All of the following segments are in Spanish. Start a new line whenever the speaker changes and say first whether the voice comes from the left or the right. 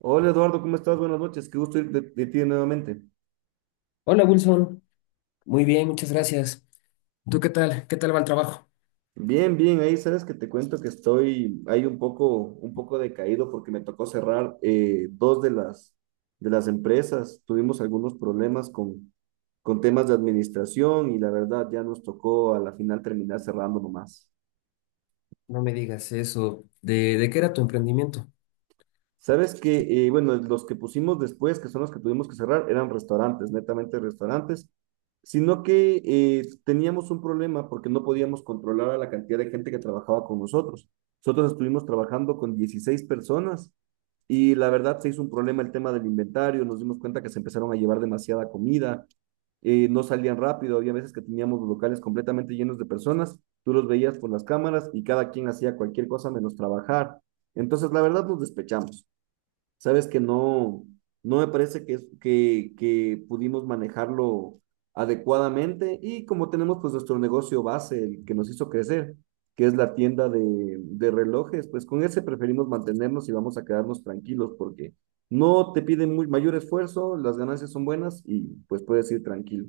right: Hola Eduardo, ¿cómo estás? Buenas noches, qué gusto ir de ti nuevamente.
left: Hola Wilson, muy bien, muchas gracias. ¿Tú qué tal? ¿Qué tal va el trabajo?
right: Bien, bien, ahí sabes que te cuento que estoy ahí un poco decaído porque me tocó cerrar dos de de las empresas. Tuvimos algunos problemas con temas de administración y la verdad ya nos tocó a la final terminar cerrando nomás.
left: No me digas eso. ¿De qué era tu emprendimiento?
right: Sabes que, bueno, los que pusimos después, que son los que tuvimos que cerrar, eran restaurantes, netamente restaurantes, sino que teníamos un problema porque no podíamos controlar a la cantidad de gente que trabajaba con nosotros. Nosotros estuvimos trabajando con 16 personas y la verdad se hizo un problema el tema del inventario, nos dimos cuenta que se empezaron a llevar demasiada comida, no salían rápido, había veces que teníamos los locales completamente llenos de personas, tú los veías por las cámaras y cada quien hacía cualquier cosa menos trabajar. Entonces, la verdad nos despechamos. Sabes que no, no me parece que, que pudimos manejarlo adecuadamente y como tenemos pues nuestro negocio base, el que nos hizo crecer, que es la tienda de relojes, pues con ese preferimos mantenernos y vamos a quedarnos tranquilos porque no te piden muy, mayor esfuerzo, las ganancias son buenas y pues puedes ir tranquilo.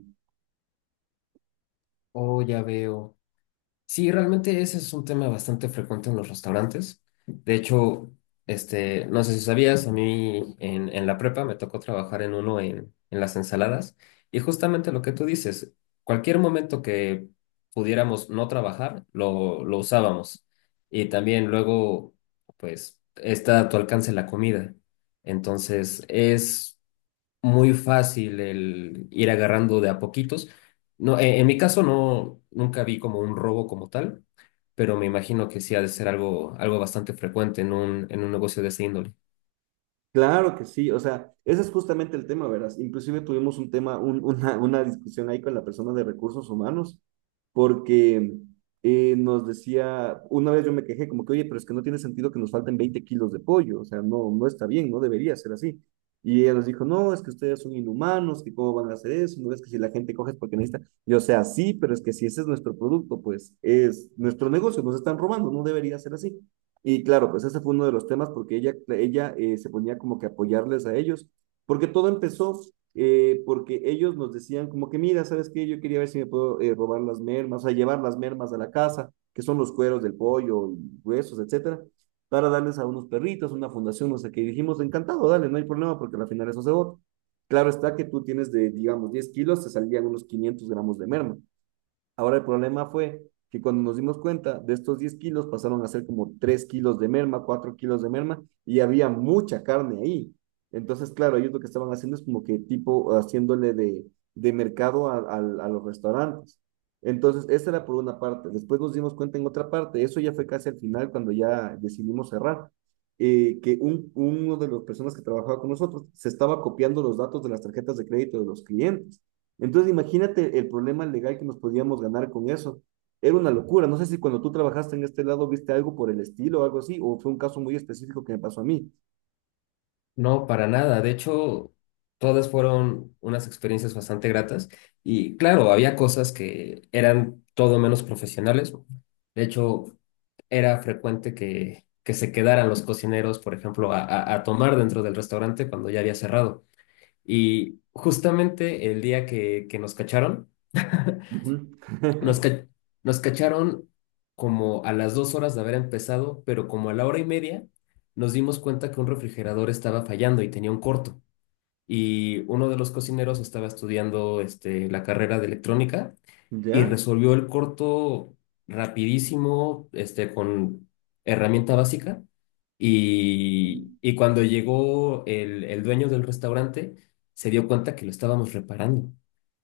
left: Oh, ya veo. Sí, realmente ese es un tema bastante frecuente en los restaurantes. De hecho, este, no sé si sabías, a mí en la prepa me tocó trabajar en uno en las ensaladas y justamente lo que tú dices, cualquier momento que pudiéramos no trabajar, lo usábamos. Y también luego, pues, está a tu alcance la comida. Entonces, es muy fácil el ir agarrando de a poquitos. No, mi caso no, nunca vi como un robo como tal, pero me imagino que sí ha de ser algo, algo bastante frecuente en un negocio de esa índole.
right: Claro que sí, o sea, ese es justamente el tema, verás. Inclusive tuvimos un tema, una discusión ahí con la persona de recursos humanos, porque nos decía, una vez yo me quejé como que, oye, pero es que no tiene sentido que nos falten 20 kilos de pollo, o sea, no, no está bien, no debería ser así. Y ella nos dijo, no, es que ustedes son inhumanos, que cómo van a hacer eso, no es que si la gente coge es porque necesita. Yo, o sea, sí, pero es que si ese es nuestro producto, pues es nuestro negocio, nos están robando, no debería ser así. Y claro, pues ese fue uno de los temas porque ella se ponía como que apoyarles a ellos, porque todo empezó porque ellos nos decían como que, mira, ¿sabes qué? Yo quería ver si me puedo robar las mermas, o sea, llevar las mermas a la casa, que son los cueros del pollo y huesos, etcétera, para darles a unos perritos, una fundación, no sé qué. Y dijimos, encantado, dale, no hay problema porque al final eso se vota. Claro está que tú tienes de, digamos, 10 kilos, te salían unos 500 gramos de merma. Ahora el problema fue que cuando nos dimos cuenta de estos 10 kilos pasaron a ser como 3 kilos de merma, 4 kilos de merma y había mucha carne ahí. Entonces, claro, ellos lo que estaban haciendo es como que tipo haciéndole de mercado a los restaurantes. Entonces, esa era por una parte. Después nos dimos cuenta en otra parte, eso ya fue casi al final cuando ya decidimos cerrar, que uno de las personas que trabajaba con nosotros se estaba copiando los datos de las tarjetas de crédito de los clientes. Entonces, imagínate el problema legal que nos podíamos ganar con eso. Era una locura. No sé si cuando tú trabajaste en este lado viste algo por el estilo o algo así, o fue un caso muy específico que me pasó a mí.
left: No, para nada. De hecho, todas fueron unas experiencias bastante gratas. Y claro, había cosas que eran todo menos profesionales. De hecho, era frecuente que se quedaran los cocineros, por ejemplo, a tomar dentro del restaurante cuando ya había cerrado. Y justamente el día que nos cacharon,
right: Ujú.
left: nos, ca- nos cacharon como a las 2 horas de haber empezado, pero como a la hora y media nos dimos cuenta que un refrigerador estaba fallando y tenía un corto. Y uno de los cocineros estaba estudiando la carrera de electrónica y
right: ¿Ya?
left: resolvió el corto rapidísimo, con herramienta básica. Y cuando llegó el dueño del restaurante, se dio cuenta que lo estábamos reparando.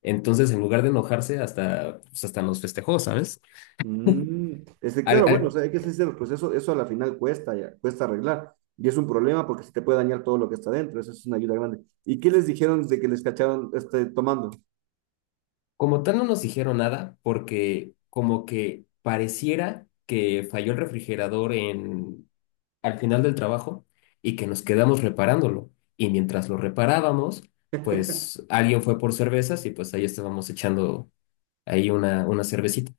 left: Entonces, en lugar de enojarse, hasta, pues, hasta nos festejó, ¿sabes?
right: Mm, Este,
left: Al-
right: claro, bueno, o
left: al-
right: sea, hay que ser sinceros, pues eso a la final cuesta, ya, cuesta arreglar. Y es un problema porque se te puede dañar todo lo que está dentro, eso es una ayuda grande. ¿Y qué les dijeron de que les cacharon este, tomando?
left: Como tal, no nos dijeron nada porque como que pareciera que falló el refrigerador en, al final del trabajo y que nos quedamos reparándolo. Y mientras lo reparábamos, pues alguien fue por cervezas y pues ahí estábamos echando ahí una cervecita.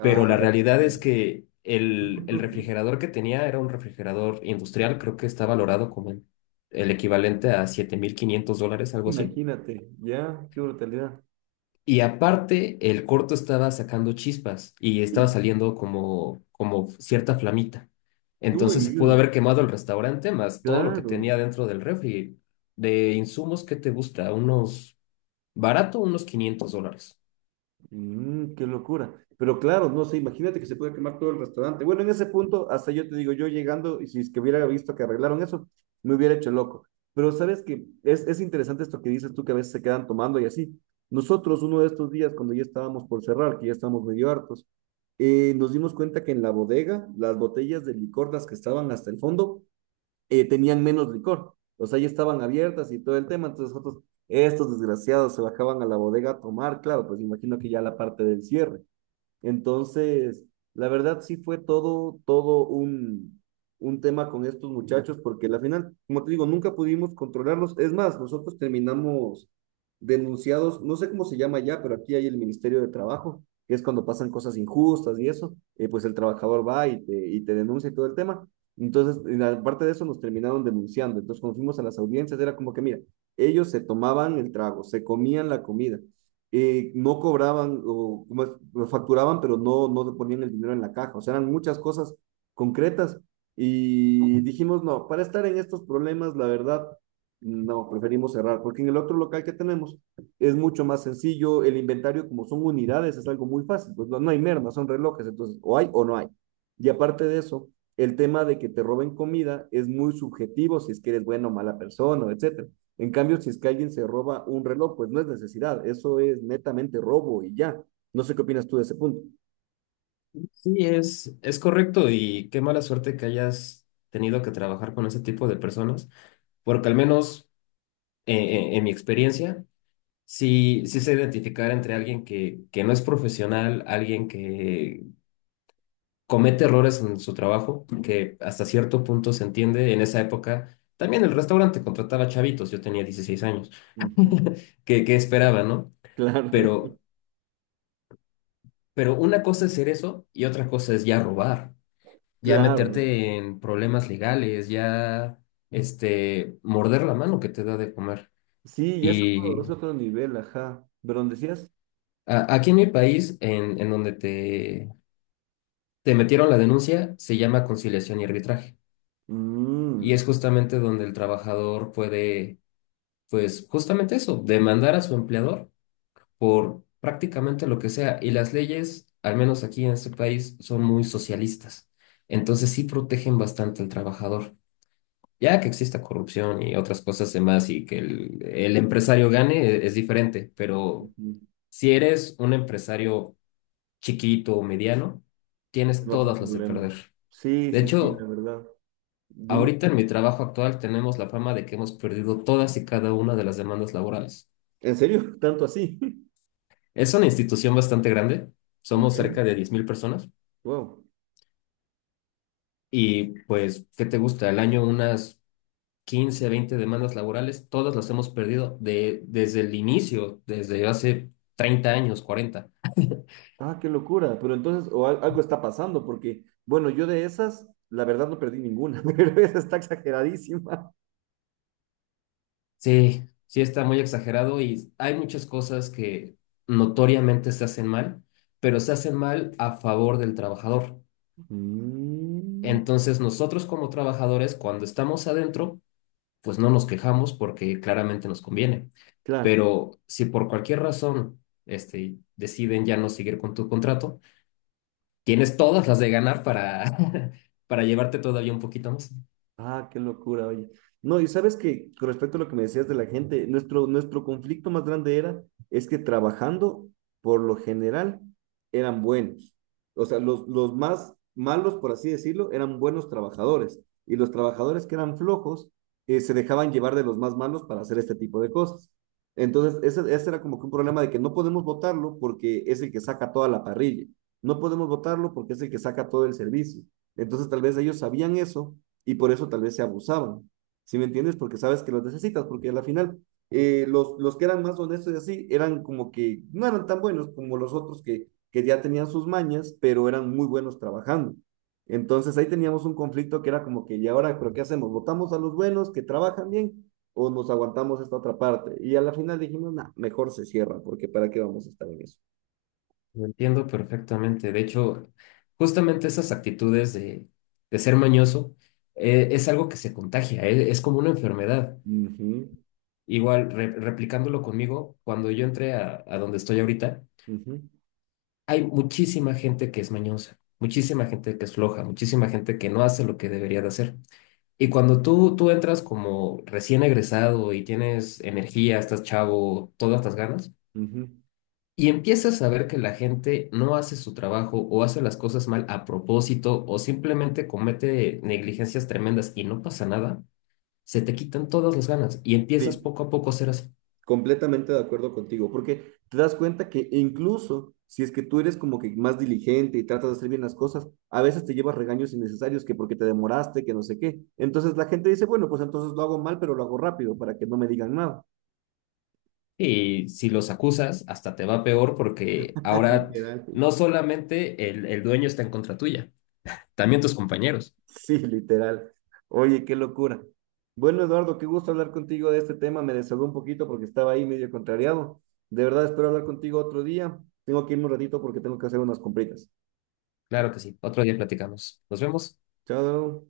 left: Pero la
right: ok.
left: realidad es que el refrigerador que tenía era un refrigerador industrial, creo que está valorado como el equivalente a $7500, algo así.
right: Imagínate, ya, qué brutalidad.
left: Y aparte, el corto estaba sacando chispas y estaba saliendo como, como cierta flamita.
right: Uy,
left: Entonces se pudo
right: uy,
left: haber quemado el restaurante, más todo lo que
right: claro.
left: tenía dentro del refri. De insumos, ¿qué te gusta? Unos barato, unos $500.
right: Mm, qué locura. Pero claro, no sé, imagínate que se puede quemar todo el restaurante. Bueno, en ese punto, hasta yo te digo, yo llegando, y si es que hubiera visto que arreglaron eso, me hubiera hecho loco. Pero sabes que es interesante esto que dices tú, que a veces se quedan tomando y así. Nosotros, uno de estos días, cuando ya estábamos por cerrar, que ya estábamos medio hartos, nos dimos cuenta que en la bodega, las botellas de licor, las que estaban hasta el fondo, tenían menos licor. O sea, ya estaban abiertas y todo el tema. Entonces nosotros, estos desgraciados se bajaban a la bodega a tomar, claro, pues imagino que ya la parte del cierre. Entonces, la verdad sí fue todo un tema con estos muchachos, porque la final, como te digo, nunca pudimos controlarlos. Es más, nosotros terminamos denunciados, no sé cómo se llama ya, pero aquí hay el Ministerio de Trabajo, que es cuando pasan cosas injustas y eso, pues el trabajador va y te denuncia y todo el tema. Entonces, en aparte de eso, nos terminaron denunciando. Entonces, cuando fuimos a las audiencias, era como que, mira, ellos se tomaban el trago, se comían la comida, no cobraban o como es, lo facturaban, pero no, no ponían el dinero en la caja. O sea, eran muchas cosas concretas y dijimos, no, para estar en estos problemas, la verdad, no, preferimos cerrar, porque en el otro local que tenemos es mucho más sencillo, el inventario como son unidades es algo muy fácil, pues no, no hay merma, son relojes, entonces o hay o no hay. Y aparte de eso, el tema de que te roben comida es muy subjetivo, si es que eres buena o mala persona, etcétera. En cambio, si es que alguien se roba un reloj, pues no es necesidad, eso es netamente robo y ya. No sé qué opinas tú de ese punto.
left: Sí, es correcto y qué mala suerte que hayas tenido que trabajar con ese tipo de personas, porque al menos en mi experiencia, sí sé identificar entre alguien que no es profesional, alguien que comete errores en su trabajo, que hasta cierto punto se entiende. En esa época, también el restaurante contrataba chavitos, yo tenía 16 años,
right: Ujú.
left: que esperaba, ¿no?
right: Claro,
left: Pero, pero una cosa es ser eso y otra cosa es ya robar, ya
right: claro.
left: meterte en problemas legales, ya, morder la mano que te da de comer.
right: Sí, ya
left: Y
right: es otro nivel, ajá. ¿Pero dónde decías?
left: aquí en mi país, en donde te metieron la denuncia, se llama conciliación y arbitraje. Y
right: Mm,
left: es justamente donde el trabajador puede pues justamente eso, demandar a su empleador por prácticamente lo que sea. Y las leyes, al menos aquí en este país, son muy socialistas. Entonces sí protegen bastante al trabajador. Ya que exista corrupción y otras cosas demás y que el empresario gane es diferente, pero
right: ujú.
left: si eres un empresario chiquito o mediano,
right: Es
left: tienes
right: más un
left: todas las de
right: problema.
left: perder.
right: Sí,
left: De
right: sí, sí, la
left: hecho,
right: verdad. Dime.
left: ahorita en mi trabajo actual tenemos la fama de que hemos perdido todas y cada una de las demandas laborales.
right: ¿En serio? ¿Tanto así?
left: Es una institución bastante grande, somos cerca
right: Bien.
left: de 10000 personas
right: Wow.
left: y pues, ¿qué te gusta? Al año unas 15, 20 demandas laborales, todas las hemos perdido de, desde el inicio, desde hace 30 años, 40.
right: Ah, qué locura. Pero entonces, o al- algo está pasando, porque, bueno, yo de esas, la verdad no perdí ninguna, pero esa está exageradísima.
left: Sí, sí está muy exagerado y hay muchas cosas que notoriamente se hacen mal, pero se hacen mal a favor del trabajador.
right: Mm.
left: Entonces, nosotros como trabajadores, cuando estamos adentro, pues no nos quejamos porque claramente nos conviene.
right: Claro.
left: Pero si por cualquier razón deciden ya no seguir con tu contrato, tienes todas las de ganar para, para llevarte todavía un poquito más.
right: Ah, qué locura, oye. No, y sabes que con respecto a lo que me decías de la gente, nuestro conflicto más grande era, es que trabajando, por lo general, eran buenos. O sea, los más malos, por así decirlo, eran buenos trabajadores. Y los trabajadores que eran flojos, se dejaban llevar de los más malos para hacer este tipo de cosas. Entonces, ese era como que un problema de que no podemos votarlo porque es el que saca toda la parrilla. No podemos votarlo porque es el que saca todo el servicio. Entonces, tal vez ellos sabían eso y por eso tal vez se abusaban. ¿Sí me entiendes? Porque sabes que los necesitas, porque a la final los que eran más honestos y así eran como que no eran tan buenos como los otros que ya tenían sus mañas, pero eran muy buenos trabajando. Entonces ahí teníamos un conflicto que era como que, ¿y ahora, pero qué hacemos? ¿Votamos a los buenos que trabajan bien o nos aguantamos esta otra parte? Y a la final dijimos, no, mejor se cierra, porque ¿para qué vamos a estar en eso?
left: Lo entiendo perfectamente. De hecho, justamente esas actitudes de ser mañoso es algo que se contagia, es como una enfermedad.
right: Ujú,
left: Igual, replicándolo conmigo, cuando yo entré a donde estoy ahorita,
right: ujú,
left: hay muchísima gente que es mañosa, muchísima gente que es floja, muchísima gente que no hace lo que debería de hacer. Y cuando tú entras como recién egresado y tienes energía, estás chavo, todas las ganas,
right: ujú.
left: y empiezas a ver que la gente no hace su trabajo o hace las cosas mal a propósito o simplemente comete negligencias tremendas y no pasa nada, se te quitan todas las ganas y empiezas
right: Sí,
left: poco a poco a ser así.
right: Completamente de acuerdo contigo, porque te das cuenta que incluso si es que tú eres como que más diligente y tratas de hacer bien las cosas, a veces te llevas regaños innecesarios que porque te demoraste, que no sé qué. Entonces la gente dice, bueno, pues entonces lo hago mal, pero lo hago rápido para que no me digan nada.
left: Y si los acusas, hasta te va peor porque ahora
right: Literal.
left: no solamente el dueño está en contra tuya, también tus compañeros.
right: Sí, literal. Oye, qué locura. Bueno, Eduardo, qué gusto hablar contigo de este tema. Me desahogó un poquito porque estaba ahí medio contrariado. De verdad, espero hablar contigo otro día. Tengo que irme un ratito porque tengo que hacer unas compritas.
left: Claro que sí. Otro día platicamos. Nos vemos.
right: Chao.